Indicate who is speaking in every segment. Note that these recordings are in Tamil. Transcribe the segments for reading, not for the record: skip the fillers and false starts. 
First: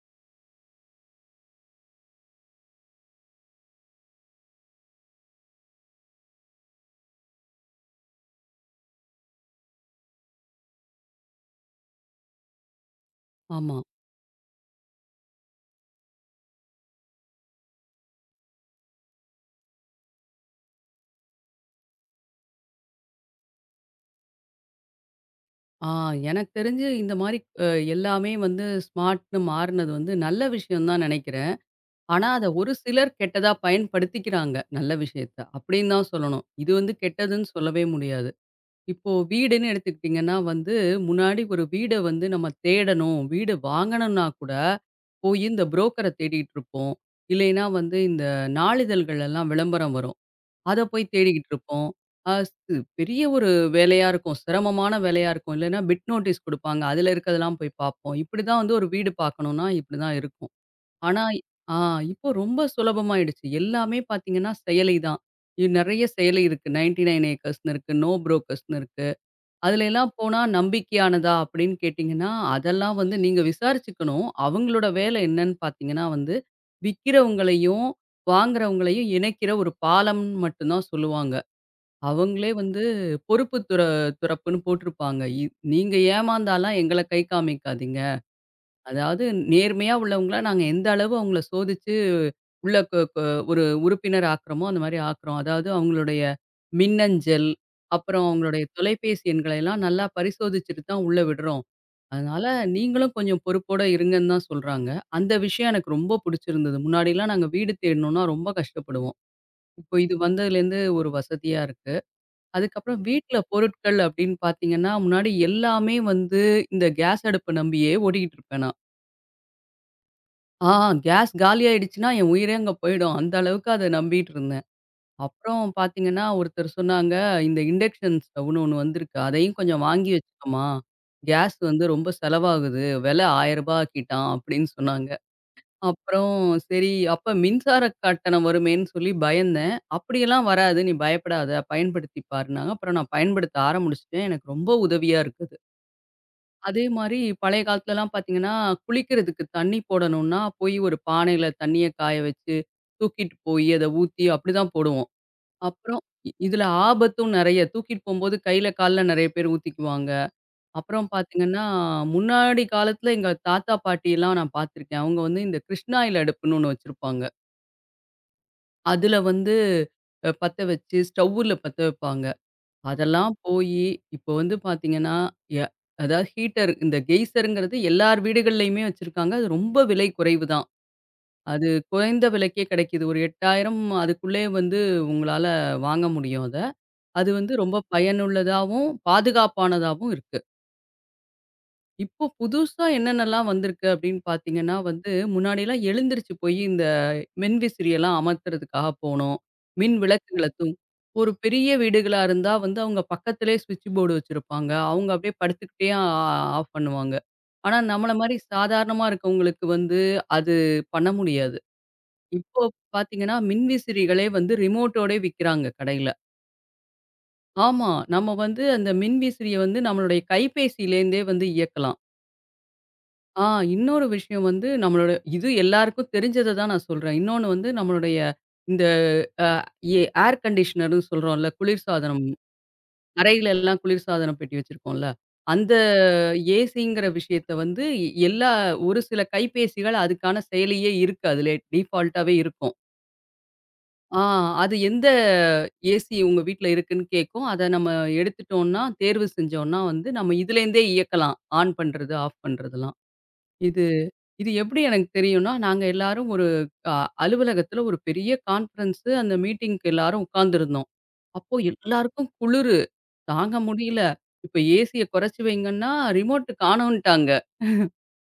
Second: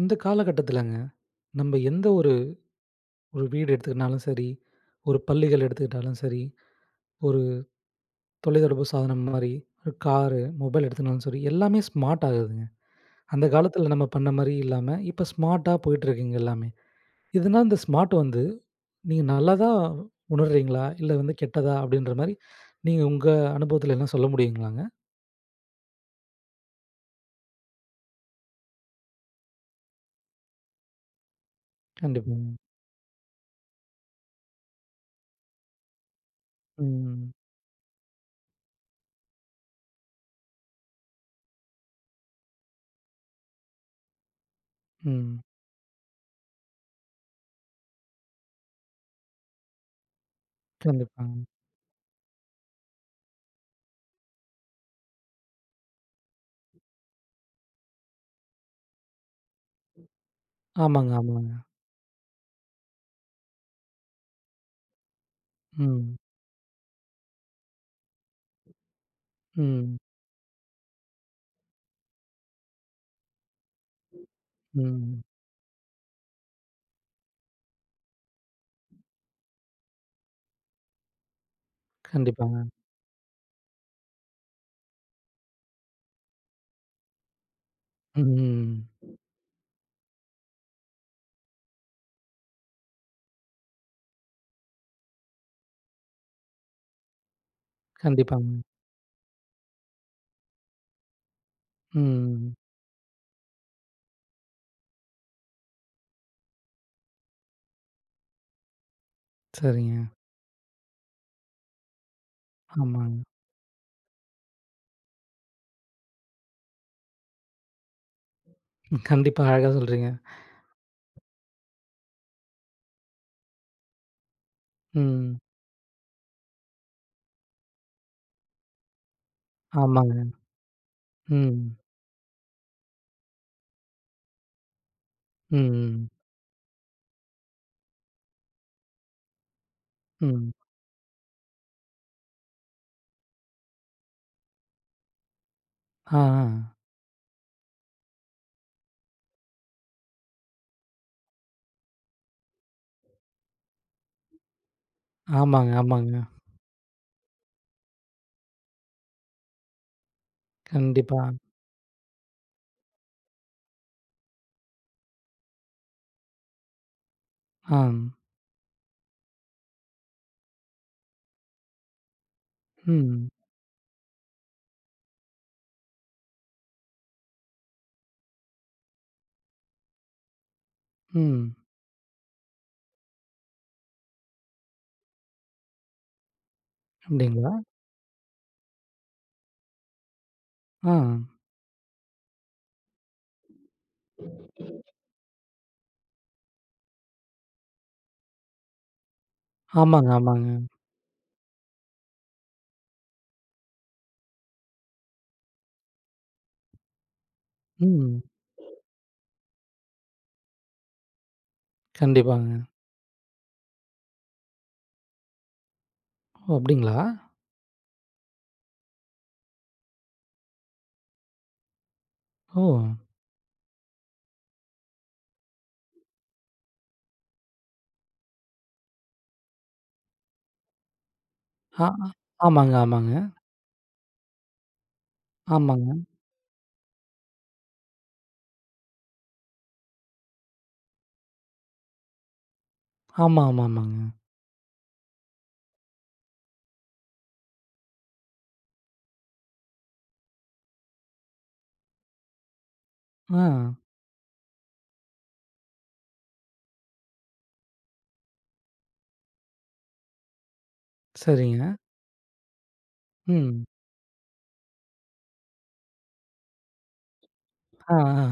Speaker 1: இந்த காலகட்டத்திலங்க, நம்ம எந்த ஒரு ஒரு வீடு எடுத்துக்கிட்டாலும் சரி, ஒரு பள்ளிகள் எடுத்துக்கிட்டாலும் சரி, ஒரு தொலைத்தொடர்பு சாதனம் மாரி, ஒரு காரு, மொபைல் எடுத்துக்கிட்டாலும் சரி, எல்லாமே ஸ்மார்ட் ஆகுதுங்க. அந்த
Speaker 2: ஆமா.
Speaker 1: காலத்தில நம்ம பண்ண மாரி இல்லாம, இப்ப ஸ்மார்ட்டா போயிட்டுருக்குங்க எல்லாமே. இதனால இந்த ஸ்மார்ட் வந்து, நீங்க நல்லதா உணர்றீங்களா? இல்ல வந்து கெட்டதா? அப்படின்ற மாரி, நீங்க உங்க அனுபவத்தில எதுனா சொல்ல முடியுங்களாங்க?
Speaker 2: ஆ எனக்கு தெரிஞ்சு இந்த மாரி அ எல்லாமே வந்து ஸ்மார்ட்ன்னு மாறுனது வந்து நல்ல விஷயம் தான் நெனைக்கிறேன். ஆனா, அத
Speaker 1: கண்டிப்பாங்க.
Speaker 2: ஒரு சிலர் கெட்டதா பயன்படுத்திக்கிறாங்க, நல்ல விஷயத்த. அப்படின்னு தான் சொல்லணும். இது வந்து
Speaker 1: ம்.
Speaker 2: கெட்டதுன்னு சொல்லவே முடியாது. இப்போ வீடுன்னு எடுத்துக்கிட்டிங்கன்னா வந்து, முன்னாடி ஒரு வீட வந்து நம்ம தேடணும், வீடு வாங்கணும்னா கூட
Speaker 1: ம்.
Speaker 2: போயி இந்த புரோக்கர தேடிட்டு இருப்போம். இல்லைன்னா வந்து இந்த நாளிதழ்கள் எல்லாம் விளம்பரம் வரும். அத போய்
Speaker 1: கண்டிப்பாங்க.
Speaker 2: தேடிக்கிட்டு இருப்போம். அ ஸ் பெரிய ஒரு வேலையா இருக்கும். சிரமமான வேலையா இருக்கும். இல்லன்னா பிட் நோட்டீஸ் குடுப்பாங்க. அதுல இருக்கதெல்லாம் போய் பார்ப்போம். இப்படிதான் வந்து ஒரு வீடு பார்க்கணும்னா இப்படிதான் இருக்கும்.
Speaker 1: ஆமாங்க,
Speaker 2: ஆனா
Speaker 1: ஆமாங்க.
Speaker 2: ஆ இப்போ ரொம்ப சுலபமாயிடுச்சு. எல்லாமே பார்த்தீங்கன்னா செயலி தான். நெறைய
Speaker 1: ம்.
Speaker 2: செயலி இருக்கு. 99 ஏக்கர்ஸ்ன்னு இருக்கு. நோ புரோக்கர்ஸ்ன்னு இருக்கு. அதுல
Speaker 1: ம்.
Speaker 2: எல்லாம் போனா நம்பிக்கையானதா அப்படின்னு கேட்டிங்கன்னா, அதெல்லாம் வந்து நீங்க விசாரிச்சுக்கணும். அவங்களோட வேலை
Speaker 1: ம்.
Speaker 2: என்னன்னு பார்த்தீங்கன்னா வந்து, விக்கிறவங்களையும், வாங்குறவங்களையும் இணைக்கிற ஒரு பாலம்ன்னு மட்டும் தான் சொல்லுவாங்க. அவங்களே
Speaker 1: கண்டிப்பாங்க.
Speaker 2: வந்து பொறுப்பு துறப்புன்னு போட்டிருப்பாங்க. நீங்க ஏமாந்தாலாம் எங்கள கை காமிக்காதீங்க.
Speaker 1: ம். ம்.
Speaker 2: அதாவது நேர்மையா உள்ளவங்கள நாங்க எந்த அளவு அவங்கள சோதிச்சு உள்ள கொ கொ ஒரு உறுப்பினர் ஆக்குறோமோ, அந்த மாரி ஆக்குறோம். அதாவது அவங்களுடைய மின்னஞ்சல், அப்புறம்
Speaker 1: கண்டிப்பாங்க.
Speaker 2: அவங்களுடைய தொலைபேசி எண்கள எல்லாம் நல்லா பரிசோதிச்சுட்டு தான் உள்ள விடுறோம். அதனால
Speaker 1: ம்.
Speaker 2: நீங்களும் கொஞ்சம் பொறுப்போட இருங்கன்னு தான் சொல்றாங்க. அந்த விஷயம் எனக்கு ரொம்ப புடிச்சிருந்தது. முன்னாடிலாம் நாங்க வீடு தேடணும்னா ரொம்ப கஷ்டப்படுவோம். இப்போ
Speaker 1: சரிங்க.
Speaker 2: இது வந்ததுலேருந்து ஒரு வசதியா இருக்கு. அதுக்கப்புறம்
Speaker 1: ஆமாங்க.
Speaker 2: வீட்ல பொருட்கள் அப்படின்னு பார்த்தீங்கன்னா, முன்னாடி எல்லாமே வந்து இந்த கேஸ் அடுப்ப நம்பியே ஓடிக்கிட்டு இருப்பேன் நான்.
Speaker 1: ம். கண்டிப்பா அழகா சொல்றீங்க.
Speaker 2: ஆ கேஸ் காலி ஆயிடுச்சுன்னா, என் உயிரே அங்க போயிடும். அந்த அளவுக்கு அத நம்பிட்டு இருந்தேன்.
Speaker 1: ம்.
Speaker 2: அப்புறம் பார்த்தீங்கன்னா, ஒருத்தர் சொன்னாங்க, "இந்த இண்டக்ஷன் ஸ்டவ்ன்னு ஒண்ணு வந்திருக்கு. அதையும் கொஞ்சம் வாங்கி
Speaker 1: ஆமாங்க.
Speaker 2: வச்சுக்கம்மா. கேஸ்
Speaker 1: ம்.
Speaker 2: வந்து ரொம்ப செலவாகுது. விலை ரூ. 1000 ஆக்கிட்டான்" அப்படின்னு சொன்னாங்க.
Speaker 1: ம்.
Speaker 2: அப்புறம் சரி, அப்ப மின்சார கட்டணம் வருமேன்னு சொல்லி பயந்தேன். "அப்படியெல்லாம்
Speaker 1: ம்.
Speaker 2: வராது. நீ பயப்படாத. பயன்படுத்தி பாருன்னாங்க." அப்புறம் நான் பயன்படுத்த ஆரம்பிச்சுட்டேன். எனக்கு ரொம்ப உதவியா இருக்குது.
Speaker 1: ஆ, ஆ.
Speaker 2: அதே மாரி பழைய காலத்துலலாம் பார்த்தீங்கன்னா, குளிக்கிறதுக்கு தண்ணி போடணும்னா, போய் ஒரு பானையில தண்ணிய காய வச்சு, தூக்கிட்டு போய் அத ஊத்தி அப்படிதான் போடுவோம்.
Speaker 1: ஆமாங்க,
Speaker 2: அப்புறம்
Speaker 1: ஆமாங்க.
Speaker 2: இதுல ஆபத்தும் நெறைய. தூக்கிட்டு போம்போது கையில, கால்ல நெறைய பேர் ஊத்திக்குவாங்க. அப்புறம்
Speaker 1: கண்டிப்பா.
Speaker 2: பார்த்தீங்கன்னா, முன்னாடி காலத்துல எங்க தாத்தா, பாட்டிலாம் நான் பார்த்துருக்கேன். அவங்க வந்து இந்த கிருஷ்ணாயில் அடுப்புன்னு ஒண்ணு வச்சிருப்பாங்க.
Speaker 1: ஆ.
Speaker 2: அதுல வந்து பத்த வச்சு, ஸ்டவ்வுல பத்த வைப்பாங்க.
Speaker 1: ம்.
Speaker 2: அதெல்லாம் போயி, இப்போ வந்து பார்த்தீங்கன்னா, ய அதாவது ஹீட்டர் இந்த கெய்சர்ங்கிறது எல்லார் வீடுகள்லயுமே வச்சிருக்காங்க. அது ரொம்ப விலை குறைவு தான்.
Speaker 1: ம்.
Speaker 2: அது குறைந்த விலைக்கே கிடைக்குது. ஒரு 8000 அதுக்குள்ளே வந்து உங்களால வாங்க முடியும் அத. அது வந்து
Speaker 1: அப்படிங்களா?
Speaker 2: ரொம்ப பயனுள்ளதாவும், பாதுகாப்பானதாவும் இருக்கு.
Speaker 1: ஆ.
Speaker 2: இப்போ புதுசா என்னென்னலாம் வந்திருக்கு அப்படின்னு பார்த்தீங்கன்னா வந்து, முன்னாடிலாம் எழுந்திரிச்சு போய் இந்த மின்விசிறியெல்லாம் அமர்த்துறதுக்காக போணும். மின்
Speaker 1: ஆமாங்க,
Speaker 2: விளக்குகள
Speaker 1: ஆமாங்க.
Speaker 2: ஒரு பெரிய வீடுகளா இருந்தா வந்து அவங்க பக்கத்திலேயே ஸ்விட்ச் போர்டு வச்சிருப்பாங்க. அவங்க அப்படியே படுத்துக்கிட்டே ஆஃப் பண்ணுவாங்க. ஆனா நம்மள
Speaker 1: ம்.
Speaker 2: மாரி சாதாரணமா இருக்கவங்களுக்கு வந்து அது பண்ண முடியாது.
Speaker 1: கண்டிப்பாங்க.
Speaker 2: இப்போ பார்த்தீங்கன்னா, மின்விசிறிகளே வந்து ரிமோட்டோடயே விக்கிறாங்க கடையில.
Speaker 1: ஓ! அப்படிங்களா?
Speaker 2: ஆமா. நம்ம வந்து அந்த மின்விசிறிய வந்து நம்மளுடைய கைபேசியிலேருந்தே வந்து இயக்கலாம்.
Speaker 1: ஓ!
Speaker 2: ஆ இன்னொரு விஷயம் வந்து நம்மளோட இது எல்லாருக்கும் தெரிஞ்சத தான் நான் சொல்றேன். இன்னொன்னு வந்து நம்மளுடைய இந்த அ ஏ ஏர் கண்டிஷனர்ன்னு சொல்றோம்ல,
Speaker 1: ஆ, ஆ.
Speaker 2: குளிர்சாதனம்.
Speaker 1: ஆமாங்க, ஆமாங்க.
Speaker 2: அறையில எல்லாம் குளிர்சாதன பெட்டி வச்சிருக்கோம்ல, அந்த
Speaker 1: ஆமாங்க.
Speaker 2: ஏசிங்கிற விஷயத்த வந்து எல்லா ஒரு சில கைபேசிகள் அதுக்கான செயலியே இருக்கு. அதிலே டிஃபால்ட்டாவே இருக்கும்.
Speaker 1: ஆமா, ஆமா, ஆமாங்க.
Speaker 2: ஆ அது எந்த ஏசி உங்க வீட்ல இருக்குன்னு கேட்கும். அத நம்ம எடுத்துட்டோம்னா, தேர்வு செஞ்சோம்னா வந்து நம்ம இதுலேருந்தே இயக்கலாம். ஆன் பண்றது, ஆஃப் பண்றதெல்லாம்.
Speaker 1: ஆ.
Speaker 2: இது இது எப்படி எனக்கு தெரியும்னா, நாங்க எல்லாரும் ஒரு அ அலுவலகத்துல ஒரு பெரிய கான்ஃபரன்ஸு அந்த மீட்டிங்க்கு எல்லாரும் உட்கார்ந்திருந்தோம். அப்போ
Speaker 1: சரிங்க.
Speaker 2: எல்லாருக்கும் குளிரு தாங்க
Speaker 1: ம்.
Speaker 2: முடியல. இப்ப ஏசிய குறைச்சு வைங்கன்னா, ரிமோட் காணோன்ட்டாங்க.
Speaker 1: ஆ, ஆ.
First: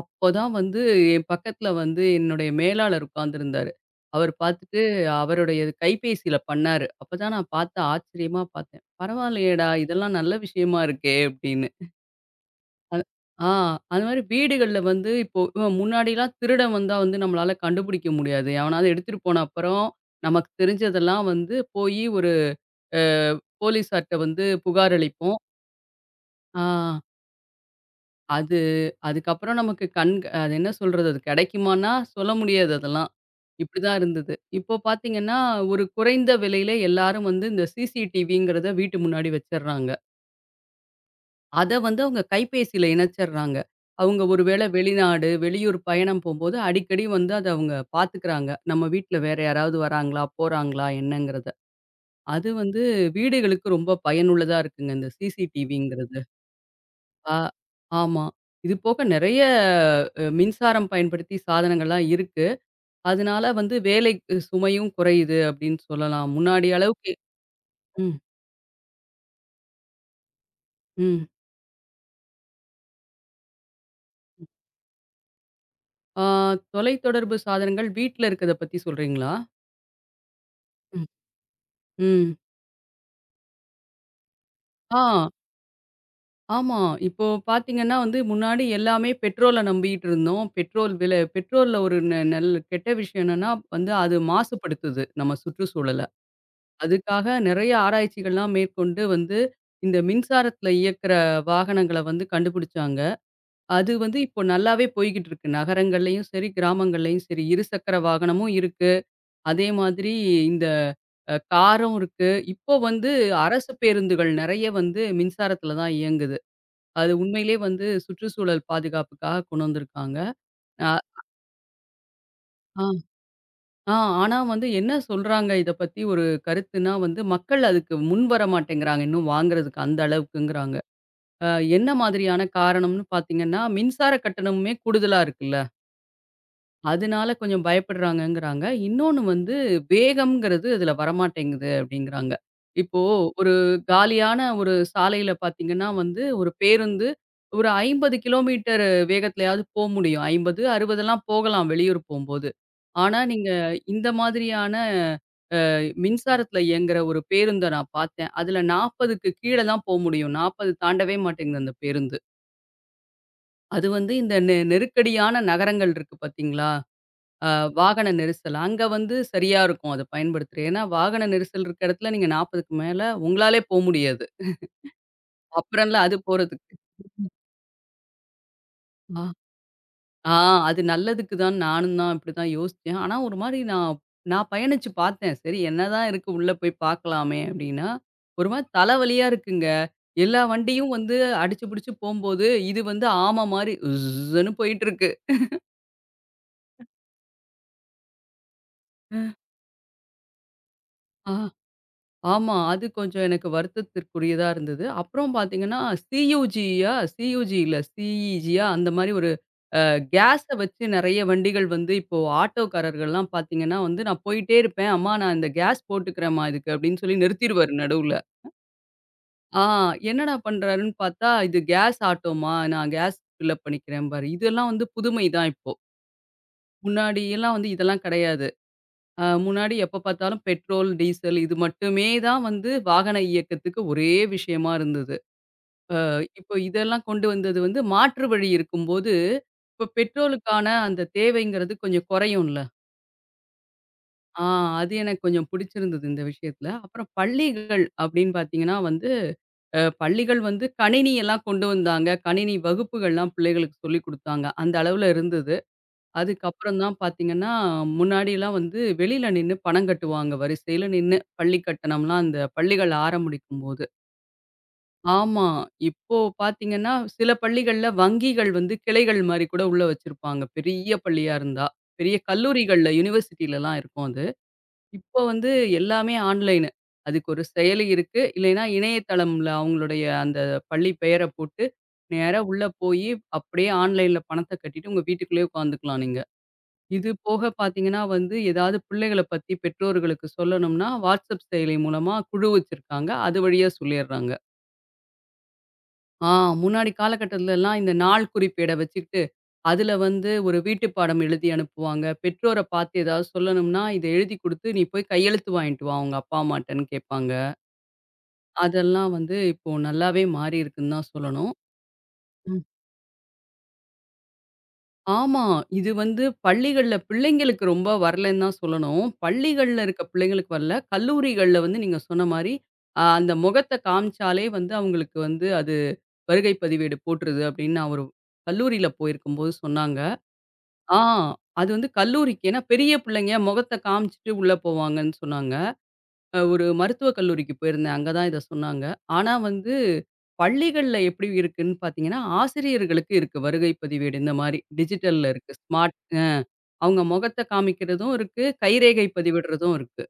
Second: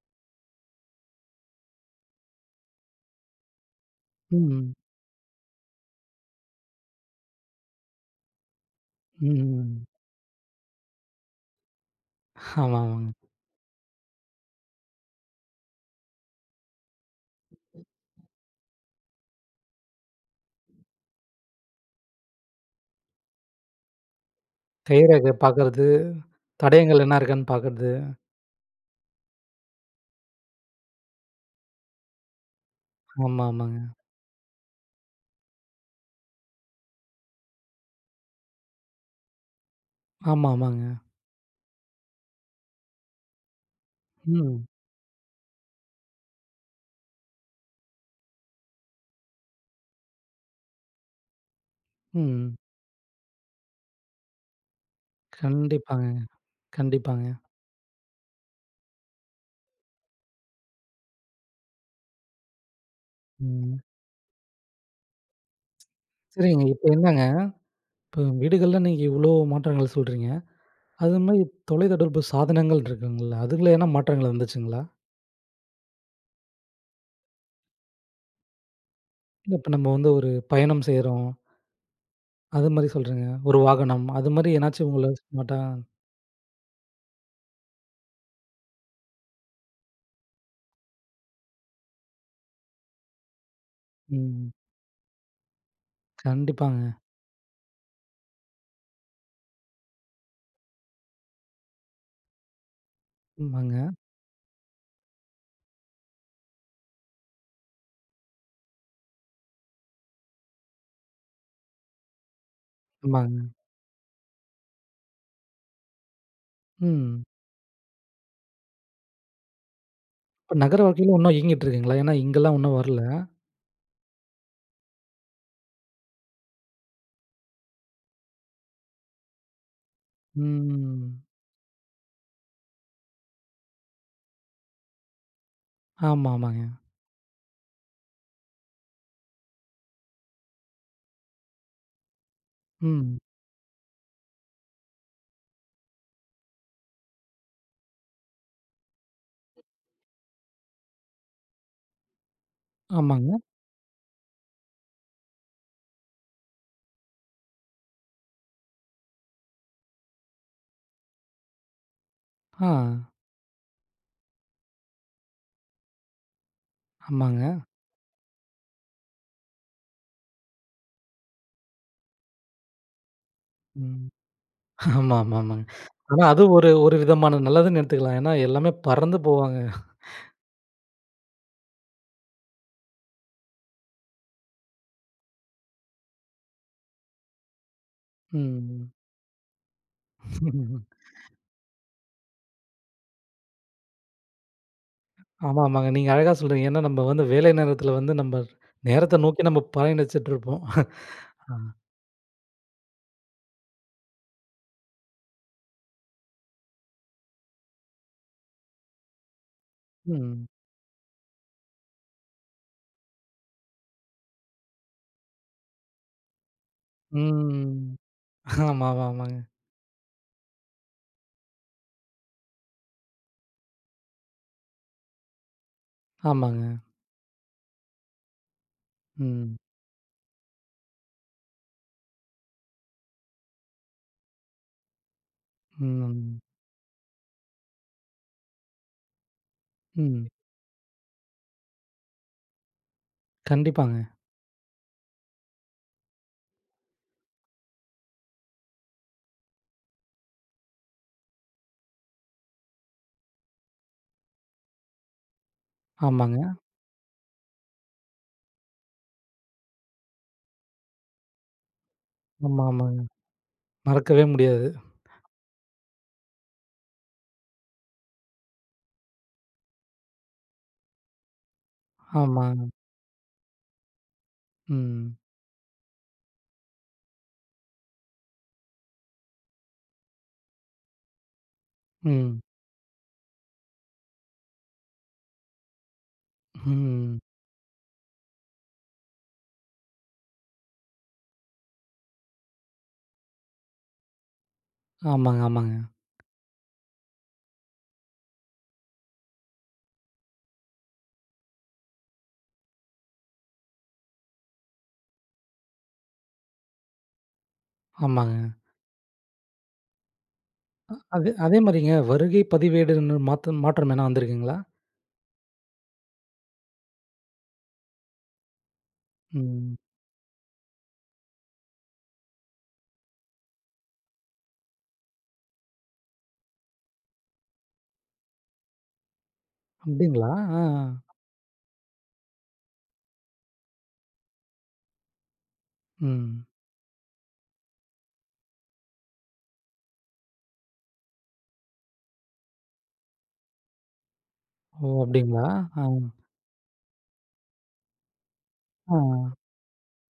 Speaker 2: அப்பதான் வந்து என் பக்கத்துல வந்து என்னுடைய மேலாளர் உட்கார்ந்திருந்தாரு. அவர்
Speaker 1: ம்.
Speaker 2: பார்த்துட்டு அவருடைய கைபேசியில பண்ணாரு. அப்பதான் நான் பார்த்து ஆச்சரியமா பார்த்தேன். "பரவாயில்லையேடா!
Speaker 1: ம்.
Speaker 2: இதெல்லாம் நல்ல விஷயமா இருக்கே!" அப்படின்னு.
Speaker 1: ஆமா,
Speaker 2: அது
Speaker 1: ஆமாங்க.
Speaker 2: ஆ அது மாரி வீடுகள்ல வந்து இப்போ முன்னாடிலாம் திருடன் வந்தா வந்து நம்மளால கண்டுபிடிக்க முடியாது. எவனாவது எடுத்துட்டு போன அப்புறம், நமக்கு தெரிஞ்சதெல்லாம் வந்து போயி ஒரு அ போலீஸார்ட்ட வந்து புகார்
Speaker 1: கைரேகை
Speaker 2: அளிப்போம்.
Speaker 1: பார்க்கறது
Speaker 2: ஆ
Speaker 1: தடயங்கள் என்ன இருக்குன்னு பார்க்குறது.
Speaker 2: அது அதுக்கப்புறம் நமக்கு அது என்ன சொல்றது? அது கிடைக்குமான்னா சொல்ல முடியாது அதெல்லாம்.
Speaker 1: ஆமா, ஆமாங்க.
Speaker 2: இப்படிதான் இருந்தது. இப்போ பார்த்தீங்கன்னா, ஒரு குறைந்த விலையில எல்லாரும் வந்து இந்த சிசிடிவிங்கிறத வீட்டு முன்னாடி வச்சர்றாங்க.
Speaker 1: ஆமா, ஆமாங்க.
Speaker 2: அத வந்து அவங்க கைபேசியில இணைச்சர்றாங்க. அவங்க ஒருவேளை
Speaker 1: ம்,
Speaker 2: வெளிநாடு, வெளியூர் பயணம் போம்போது அடிக்கடி வந்து அத அவங்க பார்த்துக்கிறாங்க. நம்ம வீட்ல வேற யாராவது வராங்களா, போறாங்களா என்னங்கிறத. அது
Speaker 1: ம்.
Speaker 2: வந்து வீடுகளுக்கு ரொம்ப பயனுள்ளதா இருக்குங்க இந்த
Speaker 1: கண்டிப்பாங்க,
Speaker 2: சிசிடிவிங்கிறது. ஆ
Speaker 1: கண்டிப்பாங்க.
Speaker 2: ஆமா. இது போக நெறைய மின்சாரம் பயன்படுத்தி சாதனங்கள்லாம் இருக்கு. அதனால வந்து
Speaker 1: ம்.
Speaker 2: வேலைக்கு சுமையும் குறையுது அப்படின்னு சொல்லலாம்.
Speaker 1: சரிங்க.
Speaker 2: முன்னாடி
Speaker 1: இப்ப
Speaker 2: அளவுக்கு
Speaker 1: என்னங்க,
Speaker 2: ம்,
Speaker 1: இப்ப வீடுகள்ல நீங்க இவ்ளோ மாற்றங்கள் சொல்றீங்க. அது
Speaker 2: ம்.
Speaker 1: மாரி தொலைத்தொடர்பு சாதனங்கள் இருக்குங்கல்ல, அதுல எதனா மாற்றங்கள் வந்துச்சுங்களா?
Speaker 2: ஆ தொலைத்தொடர்பு சாதனங்கள் வீட்ல இருக்கத பத்தி சொல்றீங்களா?
Speaker 1: இல்ல இப்ப நம்ம வந்து ஒரு பயணம்
Speaker 2: ம்,
Speaker 1: செய்றோம்,
Speaker 2: ம்.
Speaker 1: அது மாரி சொல்றேங்க. ஒரு வாகனம், அது மாரி எதனாச்சும் உங்கள
Speaker 2: ஆ.
Speaker 1: ஸ்மார்ட்டா
Speaker 2: ஆமா. இப்போ பார்த்தீங்கன்னா வந்து, முன்னாடி எல்லாமே பெட்ரோல நம்பிக்கிட்டு இருந்தோம். பெட்ரோல் விலை பெட்ரோல்ல ஒரு ந நல் கெட்ட விஷயம் என்னன்னா, வந்து அது
Speaker 1: ம்.
Speaker 2: மாசுபடுத்துது நம்ம சுற்றுச்சூழல.
Speaker 1: கண்டிப்பாங்க.
Speaker 2: அதுக்காக நெறைய ஆராய்ச்சிகள்லாம் மேற்கொண்டு வந்து, இந்த மின்சாரத்தில இயக்கிற வாகனங்கள வந்து கண்டுபிடிச்சாங்க.
Speaker 1: ஆமாங்க,
Speaker 2: அது வந்து இப்போ நல்லாவே போய்க்கிட்டு இருக்கு. நகரங்கள்லயும் சரி, கிராமங்கள்லயும் சரி. இருசக்கர வாகனமும் இருக்கு. அதே மாதிரி இந்த காரும் இருக்கு. இப்போ வந்து
Speaker 1: ஆமாங்க.
Speaker 2: அரசு பேருந்துகள் நெறைய வந்து மின்சாரத்தில தான் இயங்குது. அது
Speaker 1: ம்.
Speaker 2: உண்மையிலே வந்து சுற்றுச்சூழல் பாதுகாப்புக்காக கொண்டு வந்திருக்காங்க.
Speaker 1: இப்ப நகர
Speaker 2: அ
Speaker 1: வாழ்க்கையில இன்னும் இயங்கிட்டு இருக்குங்களா? ஏன்னா இங்கலாம் இன்னும்
Speaker 2: ஆ
Speaker 1: வரல.
Speaker 2: ஆ ஆனா வந்து என்ன சொல்றாங்க இத பத்தி ஒரு கருத்துன்னா வந்து, மக்கள் அதுக்கு முன் வர மாட்டேங்கிறாங்க, இன்னும் வாங்குறதுக்கு அந்த அளவுக்குங்கிறாங்க.
Speaker 1: ம்.
Speaker 2: அ என்ன மாதிரியான காரணம்னு பார்த்தீங்கன்னா, மின்சார கட்டணமுமே கூடுதலா இருக்குல்ல?
Speaker 1: ஆமா, ஆமாங்க.
Speaker 2: அதனால கொஞ்சம் பயப்படுறாங்கங்கிறாங்க. இன்னொன்னு வந்து வேகம்ங்கிறது இதுல வரமாட்டேங்குது அப்படிங்கிறாங்க. இப்போ
Speaker 1: ம்.
Speaker 2: ஒரு காலியான ஒரு சாலையில பார்த்தீங்கன்னா வந்து, ஒரு பேருந்து ஒரு 50 கிலோமீட்டர் வேகத்திலயாவது போ முடியும். 50, 60லாம் போகலாம் வெளியூர் போம்போது. ஆனா
Speaker 1: ஆமாங்க.
Speaker 2: நீங்க இந்த மாதிரியான மின்சாரத்துல இயங்குற ஒரு பேருந்த நான் பார்த்தேன். அதுல 40க்கு கீழ தான் போ முடியும். 40 தாண்டவே மாட்டேங்குது அந்த பேருந்து.
Speaker 1: ஆ,
Speaker 2: அது வந்து இந்த நெருக்கடியான நகரங்கள் இருக்கு பார்த்தீங்களா?
Speaker 1: ஆமாங்க.
Speaker 2: அ வாகன நெரிசல். அங்க வந்து சரியா இருக்கும் அத பயன்படுத்துறது. ஏன்னா, வாகன நெரிசல் இருக்க இடத்துல நீங்க 40க்கு மேல உங்களாலே போ
Speaker 1: ம்.
Speaker 2: முடியாது.
Speaker 1: ஆமா, ஆமா, ஆமாங்க.
Speaker 2: அப்புறம்ல அது
Speaker 1: ஆனா அது ஒரு
Speaker 2: போறதுக்கு.
Speaker 1: ஒரு விதமான நல்லதுன்னு எடுத்துக்கலாம். ஏன்னா எல்லாமே பறந்து
Speaker 2: ஆ.
Speaker 1: போவாங்க.
Speaker 2: ஆ அது நல்லதுக்கு தான் நானும் தான் இப்படிதான் யோசிச்சேன். ஆனா ஒரு மாரி நான் நான் பயணிச்சு பார்த்தேன். சரி என்னதான் இருக்கு உள்ள போய் பார்க்கலாமே அப்படின்னா, ஒரு மாரி
Speaker 1: ம்.
Speaker 2: தலைவலியா இருக்குங்க. எல்லா வண்டியும் வந்து அடிச்சு புடிச்சு போம்போது, இது வந்து ஆமை மாரி ஸுன்னு போயிட்டு இருக்கு.
Speaker 1: ஆமா, ஆமாங்க. நீங்க அழகா சொல்றீங்க. ஏன்னா நம்ம வந்து வேலை நேரத்தில வந்து நம்ம நேரத்த நோக்கி நம்ம பயணிச்சுட்டு இருப்போம்.
Speaker 2: அ.
Speaker 1: ஆ.
Speaker 2: ஆமா. அது கொஞ்சம் எனக்கு வருத்தத்திற்குரியதா இருந்தது. அப்புறம் பார்த்தீங்கன்னா, சியுஜியா சியுஜி இல்ல சிஇஜியா அந்த மாரி ஒரு அ கேஸ
Speaker 1: ம்.
Speaker 2: வச்சு நெறைய வண்டிகள் வந்து இப்போ ஆட்டோக்காரர்கள்லாம் பார்த்தீங்கன்னா வந்து, நான் போயிட்டே இருப்பேன். "அம்மா நான் இந்த கேஸ் போட்டுக்கிறேன்ம்மா இதுக்கு" அப்படின்னு சொல்லி நிறுத்திருவாரு
Speaker 1: ம்.
Speaker 2: நடுவுல.
Speaker 1: ஆமா, ஆமா, ஆமாங்க.
Speaker 2: ஆ என்னடா பண்றாருன்னு பார்த்தா, "இது கேஸ் ஆட்டோம்மா, நான் கேஸ் ஃபில் அப் பண்ணிக்கிறேன்பாரு." இதெல்லாம் வந்து புதுமை தான் இப்போ.
Speaker 1: ஆமாங்க.
Speaker 2: முன்னாடியெல்லாம் வந்து இதெல்லாம் கிடையாது.
Speaker 1: ம்.
Speaker 2: முன்னாடி எப்ப பார்த்தாலும் பெட்ரோல், டீசல் இது மட்டுமே தான் வந்து வாகன இயக்கத்துக்கு ஒரே விஷயமா இருந்தது. அ
Speaker 1: ம்.
Speaker 2: இப்போ இதெல்லாம் கொண்டு வந்தது வந்து மாற்று வழி இருக்கும்போது, இப்ப
Speaker 1: ம்.
Speaker 2: பெட்ரோலுக்கான அந்த தேவைங்கிறது கொஞ்சம் குறையும்ல.
Speaker 1: கண்டிப்பாங்க.
Speaker 2: ஆ அது எனக்கு கொஞ்சம் பிடிச்சிருந்தது இந்த விஷயத்துல. அப்புறம் பள்ளிகள் அப்படின்னு பார்த்தீங்கன்னா வந்து, பள்ளிகள் வந்து கணினி எல்லாம் கொண்டு வந்தாங்க. கணினி வகுப்புகள்லாம் பிள்ளைகளுக்கு சொல்லிக் குடுத்தாங்க. அந்த அளவுல இருந்தது.
Speaker 1: ஆமாங்க.
Speaker 2: அதுக்கப்புறம் தான் பார்த்தீங்கன்னா, முன்னாடிலாம் வந்து வெளியில நின்னு பணம் கட்டுவாங்க. வரிசையில நின்னு பள்ளி கட்டணம்லாம் அந்த
Speaker 1: ஆமா,
Speaker 2: பள்ளிகள்
Speaker 1: ஆமாங்க.
Speaker 2: ஆரம்பிக்கும்போது.
Speaker 1: மறக்கவே முடியாது.
Speaker 2: ஆமா. இப்போ பார்த்தீங்கன்னா, சில பள்ளிகள்ல வங்கிகள் வந்து கிளைகள் மாரி கூட உள்ள வச்சிருப்பாங்க. பெரிய பள்ளியா இருந்தா. பெரிய
Speaker 1: ஆமா.
Speaker 2: கல்லூரிகள்ல, யூனிவர்சிட்டிலலாம் இருக்கும் அது.
Speaker 1: ம்.
Speaker 2: இப்போ வந்து எல்லாமே ஆன்லைனு. அதுக்கு ஒரு செயலி இருக்கு. இல்லைன்னா இணையதளம்ல அவங்களுடைய அந்த பள்ளி பெயர போட்டு, நேரா
Speaker 1: ம்.
Speaker 2: உள்ள போயி, அப்படியே ஆன்லைன்ல பணத்த கட்டிட்டு உங்க வீட்டுக்குள்ளேயே உட்காந்துக்கலாம் நீங்க. இது
Speaker 1: ம்.
Speaker 2: போக பார்த்தீங்கன்னா வந்து, ஏதாவது பிள்ளைகள பத்தி பெற்றோர்களுக்கு சொல்லணும்னா, WhatsApp செயலி மூலமா குழு வச்சிருக்காங்க. அது வழியா சொல்லிர்றாங்க.
Speaker 1: ஆமாங்க, ஆமாங்க.
Speaker 2: ஆ முன்னாடி காலகட்டத்துலலாம் இந்த நாள் குறிப்பேட வச்சுக்கிட்டு, அதுல வந்து ஒரு வீட்டு பாடம் எழுதி அனுப்புவாங்க. பெற்றோர பார்த்து ஏதாவது சொல்லணும்னா, இத எழுதி குடுத்து, "நீ போய் கையெழுத்து வாங்கிட்டு வா, உங்க அப்பா அம்மாட்டன்னு" கேட்பாங்க.
Speaker 1: ஆமாங்க.
Speaker 2: அதெல்லாம் வந்து இப்போ நல்லாவே மாறியிருக்குன்னு தான்
Speaker 1: அது
Speaker 2: சொல்லணும்.
Speaker 1: அதே மாரிங்க வருகை பதிவேடுன்னு மாத்த மாற்றம் எதுனா வந்திருக்குங்களா?
Speaker 2: ஆமா. இது வந்து பள்ளிகள்ல பிள்ளைங்களுக்கு ரொம்ப வரலன்னு தான் சொல்லணும்.
Speaker 1: ம்.
Speaker 2: பள்ளிகள்ல இருக்க பிள்ளைங்களுக்கு வரல. கல்லூரிகள்ல வந்து நீங்க சொன்ன மாரி, அந்த முகத்த காமிச்சாலே வந்து அவங்களுக்கு வந்து அது வருகை பதிவேடு போட்டுருது அப்படின்னு நான் ஒரு கல்லூரியில போயிருக்கும்போது சொன்னாங்க.
Speaker 1: அப்டிங்களா? ஆ.
Speaker 2: ஆ அது வந்து கல்லூரிக்கு ஏன்னா பெரிய பிள்ளைங்க முகத்த காமிச்சுட்டு உள்ள போவாங்கன்னு சொன்னாங்க.
Speaker 1: ம்.
Speaker 2: ஒரு மருத்துவக் கல்லூரிக்கு போயிருந்தேன். அங்க தான் இத சொன்னாங்க. ஆனா வந்து பள்ளிகள்ல எப்படி இருக்குன்னு பார்த்தீங்கன்னா, ஆசிரியர்களுக்கு இருக்கு வருகை பதிவேடு இந்த மாரி.
Speaker 1: ஓ!
Speaker 2: டிஜிட்டல்ல
Speaker 1: அப்டிங்களா?
Speaker 2: இருக்கு.
Speaker 1: ஆ.
Speaker 2: ஸ்மார்ட் அ அவங்க முகத்த காமிக்கிறதும் இருக்கு.
Speaker 1: ஆ.
Speaker 2: கைரேகை பதிவிடுறதும் இருக்கு.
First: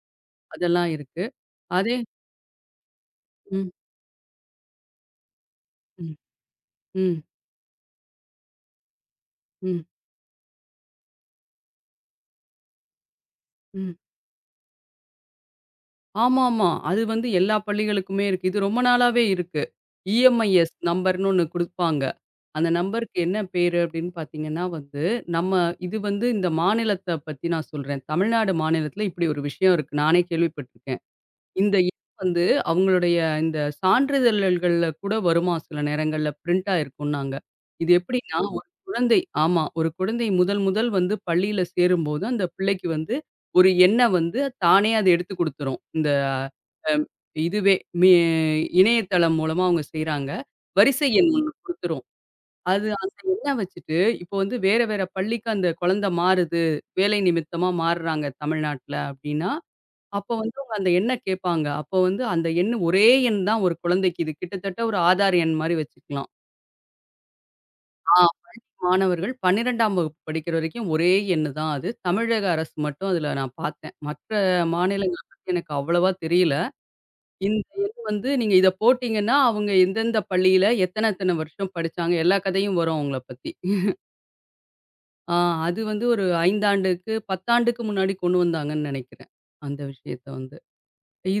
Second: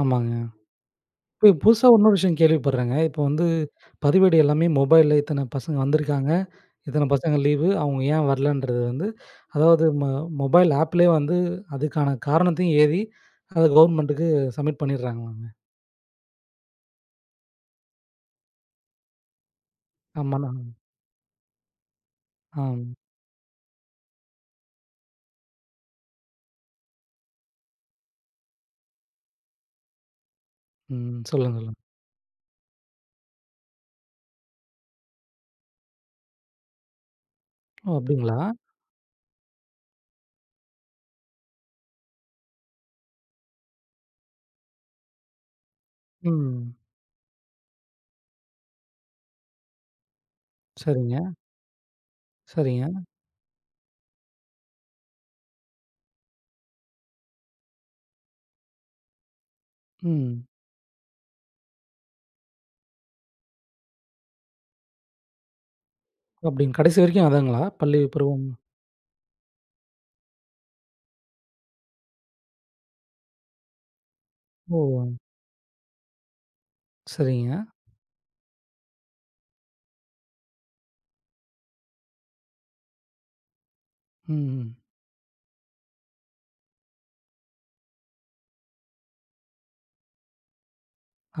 Speaker 1: ஆமாங்க.
Speaker 2: அதெல்லாம் இருக்கு.
Speaker 1: இப்ப புதுசா
Speaker 2: அதே
Speaker 1: இன்னொரு விஷயம் கேள்விப்படுறேங்க. இப்ப வந்து
Speaker 2: ம்,
Speaker 1: பதிவேடு எல்லாமே மொபைல்ல இத்தன பசங்க
Speaker 2: ம்,
Speaker 1: வந்திருக்காங்க, இத்தன
Speaker 2: ம்,
Speaker 1: பசங்க லீவு, அவங்க ஏன் வரலன்றது வந்து
Speaker 2: ம்,
Speaker 1: அதாவது மொபைல் ஆப்லயே வந்து அதுக்கான காரணத்தையும் ஏவி அத
Speaker 2: ம்.
Speaker 1: கவர்மெண்ட்டுக்கு சப்மிட் பண்ணிடுறாங்களாங்க.
Speaker 2: ஆமாமா. அது வந்து எல்லா பள்ளிகளுக்குமே இருக்கு. இது ரொம்ப நாளாவே இருக்கு.
Speaker 1: ஆமாண்ணா.
Speaker 2: இஎம்ஐஎஸ் நம்பர்ன்னு ஒண்ணு குடுப்பாங்க.
Speaker 1: ஆ.
Speaker 2: அந்த நம்பருக்கு என்ன பேரு அப்படின்னு பார்த்தீங்கன்னா வந்து, நம்ம இது வந்து இந்த மாநிலத்த பத்தி நான் சொல்றேன். தமிழ்நாடு மாநிலத்தில இப்படி ஒரு விஷயம் இருக்கு. நானே கேள்விப்பட்டுருக்கேன்.
Speaker 1: ம். சொல்லுங்க,
Speaker 2: இந்த
Speaker 1: சொல்லுங்க.
Speaker 2: எண் வந்து அவங்களுடைய இந்த சான்றிதழ்கள்ல கூட வருமா சில நேரங்கள்ல பிரிண்ட் ஆயிருக்கும்னாங்க. இது
Speaker 1: ஓ!
Speaker 2: எப்படின்னா
Speaker 1: அப்டிங்களா?
Speaker 2: ஓ! ஒரு குழந்தை ஆமா. ஒரு குழந்தை முதல் முதல் வந்து பள்ளியில சேரும்போது, அந்த பிள்ளைக்கு வந்து ஒரு எண்ண வந்து தானே அது எடுத்து குடுத்துரும். இந்த
Speaker 1: ம்.
Speaker 2: அம் இதுவே மே இணையதளம் மூலமா அவங்க செய்றாங்க. வரிசை
Speaker 1: சரிங்க,
Speaker 2: எண் ம். ஒண்ணு குடுத்துரும். அது
Speaker 1: சரிங்க.
Speaker 2: அந்த எண்ண வச்சுட்டு இப்போ வந்து வேற வேற பள்ளிக்கு அந்த குழந்தை மாறுது. வேலை நிமித்தமா மாறுறாங்க தமிழ்நாட்ல அப்படின்னா, அப்போ
Speaker 1: ம்.
Speaker 2: வந்து அவங்க அந்த எண்ண கேட்பாங்க. அப்போ வந்து அந்த எண் ஒரே எண் தான் ஒரு குழந்தைக்கு. இது கிட்டத்தட்ட ஒரு ஆதார் எண் மாரி வச்சுக்கலாம்.
Speaker 1: அப்படின்னு கடைசி வரைக்கும் அதாங்களா? பள்ளி
Speaker 2: ஆ
Speaker 1: பருவம்.
Speaker 2: மாணவர்கள் 12ஆம் வகுப்பு படிக்கிற வரைக்கும் ஒரே எண் தான் அது. தமிழக அரசு மட்டும் அதில நான் பார்த்தேன். மற்ற
Speaker 1: ஓ!
Speaker 2: மாநிலங்கள பத்தி எனக்கு அவ்வளவா தெரியல.
Speaker 1: சரிங்க.
Speaker 2: இந்த எண் வந்து நீங்க இத போட்டீங்கன்னா, அவங்க எந்தெந்த பள்ளியில எத்தன எத்தன வருஷம் படிச்சாங்க. எல்லா கதையும் வரும் அவங்கள பத்தி.
Speaker 1: ம்.
Speaker 2: ஆ அது வந்து ஒரு 5 ஆண்டுக்கு 10 ஆண்டுக்கு முன்னாடி கொண்டு வந்தாங்கன்னு நெனைக்கிறேன். அந்த விஷயத்த வந்து.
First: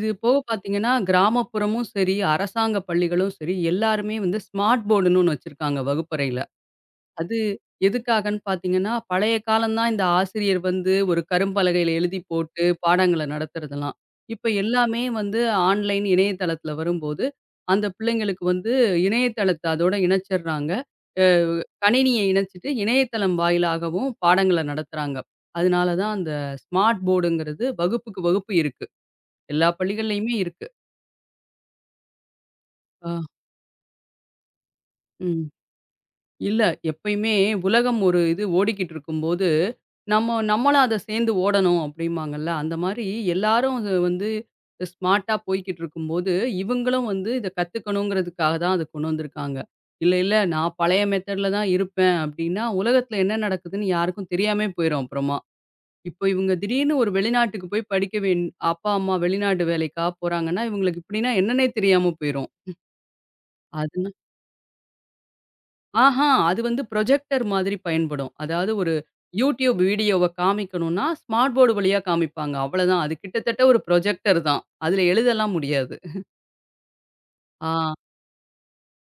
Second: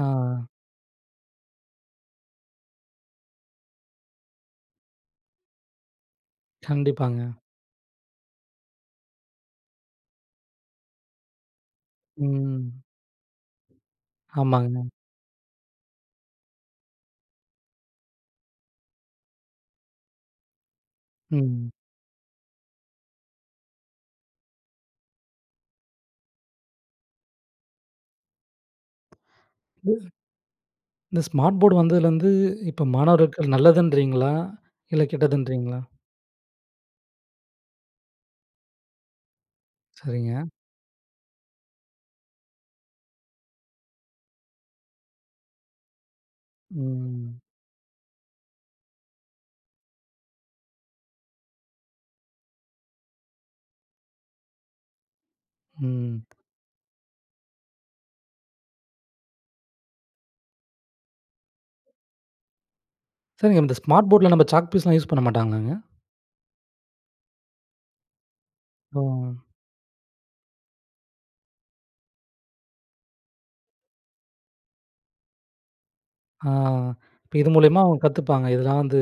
Speaker 1: ஆ,
Speaker 2: போக பார்த்தீங்கன்னா, கிராமப்புறமும் சரி, அரசாங்க பள்ளிகளும் சரி, எல்லாருமே வந்து ஸ்மார்ட் போர்டுன்னு ஒண்ணு வச்சிருக்காங்க வகுப்பறையில.
Speaker 1: கண்டிப்பாங்க.
Speaker 2: அது எதுக்காகன்னு பார்த்தீங்கன்னா, பழைய காலம் தான் இந்த ஆசிரியர் வந்து ஒரு கரும்பலகையில எழுதி போட்டு
Speaker 1: ம்.
Speaker 2: பாடங்கள நடத்துறதெல்லாம். இப்ப
Speaker 1: ஆமாங்க.
Speaker 2: எல்லாமே வந்து ஆன்லைன் இணையதளத்துல வரும்போது, அந்த பிள்ளைங்களுக்கு வந்து இணையதளத்த அதோட இணைச்சர்றாங்க. அ
Speaker 1: ம்.
Speaker 2: கணினிய இணைச்சுட்டு இணையதளம் வாயிலாகவும் பாடங்கள நடத்துறாங்க. அதனால தான் அந்த ஸ்மார்ட் போர்டுங்கிறது வகுப்புக்கு வகுப்பு இருக்கு. எல்லா
Speaker 1: இது
Speaker 2: பள்ளிகள்லயுமே இருக்கு.
Speaker 1: இந்த ஸ்மார்ட் போர்ட் வந்ததுலேருந்து இப்ப
Speaker 2: ஆ,
Speaker 1: மாணவர்கள் நல்லதுன்றீங்களா? இல்ல
Speaker 2: ம்.
Speaker 1: கெட்டதுன்றீங்களா?
Speaker 2: இல்ல எப்பயுமே உலகம் ஒரு இது ஓடிக்கிட்டு இருக்கும்போது, நம்ம
Speaker 1: சரிங்க.
Speaker 2: நம்மளும் அத சேர்ந்து ஓடணும் அப்படிம்பாங்கல்ல. அந்த மாரி எல்லாரும் அது வந்து ஸ்மார்ட்டா போய்க்கிட்டு இருக்கும்போது, இவங்களும் வந்து
Speaker 1: ம்.
Speaker 2: இத கத்துக்கணுங்கிறதுக்காக தான் அத கொண்டு வந்திருக்காங்க. இல்ல, இல்ல நான் பழைய மெத்தட்ல தான் இருப்பேன் அப்படின்னா, உலகத்துல என்ன நடக்குதுன்னு யாருக்கும் தெரியாமயே போயிரும் அப்புறமா.
Speaker 1: ம்.
Speaker 2: இப்போ இவங்க திடீர்னு ஒரு வெளிநாட்டுக்கு போய் படிக்க அப்பா, அம்மா வெளிநாடு வேலைக்காக போறாங்கன்னா, இவங்களுக்கு இப்படின்னா என்னன்னே தெரியாம போயிரும்.
Speaker 1: சரிங்க. இந்த ஸ்மார்ட்
Speaker 2: அதனா
Speaker 1: போர்ட்ல நம்ம சாக் பீஸ்லாம் யூஸ் பண்ண மாட்டாங்களாங்க?
Speaker 2: ஆஹா! அது வந்து ப்ரொஜெக்டர் மாதிரி பயன்படும். அதாவது ஒரு
Speaker 1: ஓ!
Speaker 2: YouTube வீடியோவ காமிக்கணும்னா, ஸ்மார்ட் போர்டு வழியா காமிப்பாங்க. அவ்வளதான். அது கிட்டத்தட்ட ஒரு ப்ரொஜெக்டர் தான். அதுல எழுதலாம் முடியாது.
Speaker 1: ஆ, இப்ப இது மூலியமா
Speaker 2: ஆ
Speaker 1: அவங்க கத்துப்பாங்க. இதெல்லாம் வந்து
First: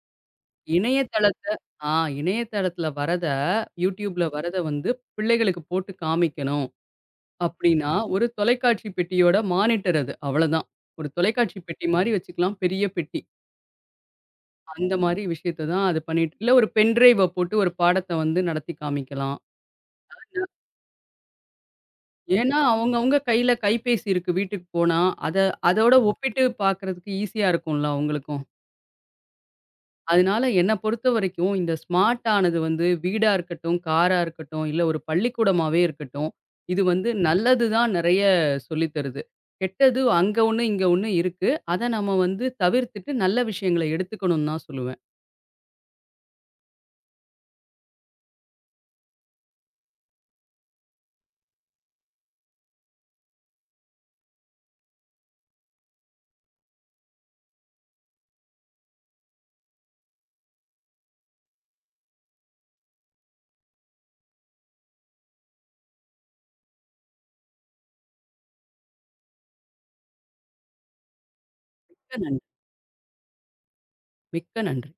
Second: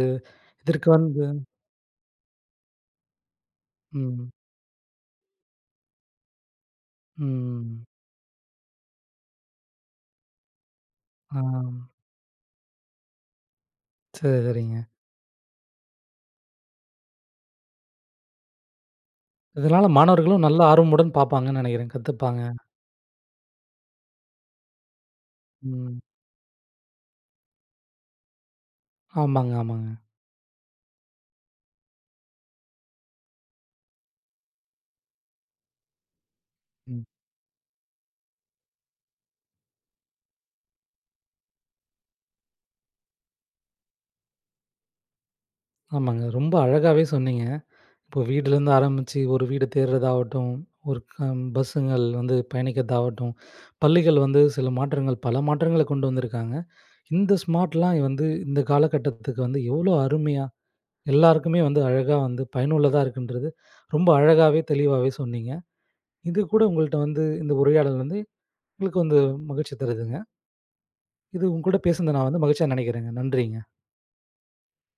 Speaker 1: இதற்கு வந்து
Speaker 2: இணையதளத்த ஆ இணையதளத்துல வரத YouTubeல
Speaker 1: ம்.
Speaker 2: வரத வந்து பிள்ளைகளுக்கு போட்டு காமிக்கணும்
Speaker 1: ம்.
Speaker 2: அப்டின்னா, ஒரு தொலைக்காட்சி பெட்டியோட மானிட்டர் அது. அவ்வளதான். ஒரு
Speaker 1: ஆ,
Speaker 2: தொலைக்காட்சி பெட்டி மாரி வச்சுக்கலாம். பெரிய பெட்டி.
Speaker 1: சரி, சரிங்க.
Speaker 2: அந்த மாரி விஷயத்த தான் அது பண்ணிட்டு இல்ல ஒரு பென் டிரைவ போட்டு ஒரு பாடத்த வந்து நடத்தி காமிக்கலாம்.
Speaker 1: இதனால மாணவர்களும் நல்ல ஆர்வமுடன் பார்ப்பாங்கன்னு நெனைக்கிறேன். கத்துப்பாங்க.
Speaker 2: ஏன்னா, அவங்கவங்க கையில கைபேசி இருக்கு வீட்டுக்கு போனா. அத அதோட
Speaker 1: ம்.
Speaker 2: ஒப்பிட்டு பார்க்குறதுக்கு ஈஸியா இருக்கும்ல அவங்களுக்கும்.
Speaker 1: ஆமாங்க, ஆமாங்க.
Speaker 2: அதனால என்ன பொறுத்தவரைக்கும் இந்த ஸ்மார்ட் ஆனது வந்து வீடா இருக்கட்டும், காரா இருக்கட்டும், இல்ல ஒரு பள்ளிக்கூடமாவே இருக்கட்டும், இது
Speaker 1: ம்.
Speaker 2: வந்து நல்லது தான் நெறைய சொல்லித் தருது. கெட்டது அங்க ஒண்ணு, இங்க ஒண்ணு இருக்கு. அத நம்ம வந்து தவிர்த்துட்டு நல்ல விஷயங்கள எடுத்துக்கணும்னு தான் சொல்லுவேன்.
Speaker 1: ஆமாங்க. ரொம்ப அழகாவே சொன்னீங்க. இப்போ வீடுலேருந்து ஆரம்பிச்சு ஒரு வீடு தேடுறதாகட்டும், ஒரு பஸ்ஸுங்கள் வந்து பயணிக்கிறதாகட்டும், பள்ளிகள் வந்து சில மாற்றங்கள் பல மாற்றங்கள கொண்டு வந்திருக்காங்க. இந்த ஸ்மார்ட்லாம் வந்து இந்த காலகட்டத்துக்கு வந்து எவ்வளோ அருமையா, எல்லாருக்குமே வந்து அழகா வந்து பயனுள்ளதா இருக்குன்றது ரொம்ப அழகாவே, தெளிவாவே சொன்னீங்க. இது கூட உங்கள்ட்ட வந்து இந்த உரையாடல் வந்து எங்களுக்கு வந்து மகிழ்ச்சி தருதுங்க. இது உங்க கூட
Speaker 2: மிக்க
Speaker 1: பேசுனத நான் வந்து
Speaker 2: நன்றி.
Speaker 1: மகிழ்ச்சியா நினைக்கிறேங்க. நன்றிங்க.
Speaker 2: மிக்க நன்றி.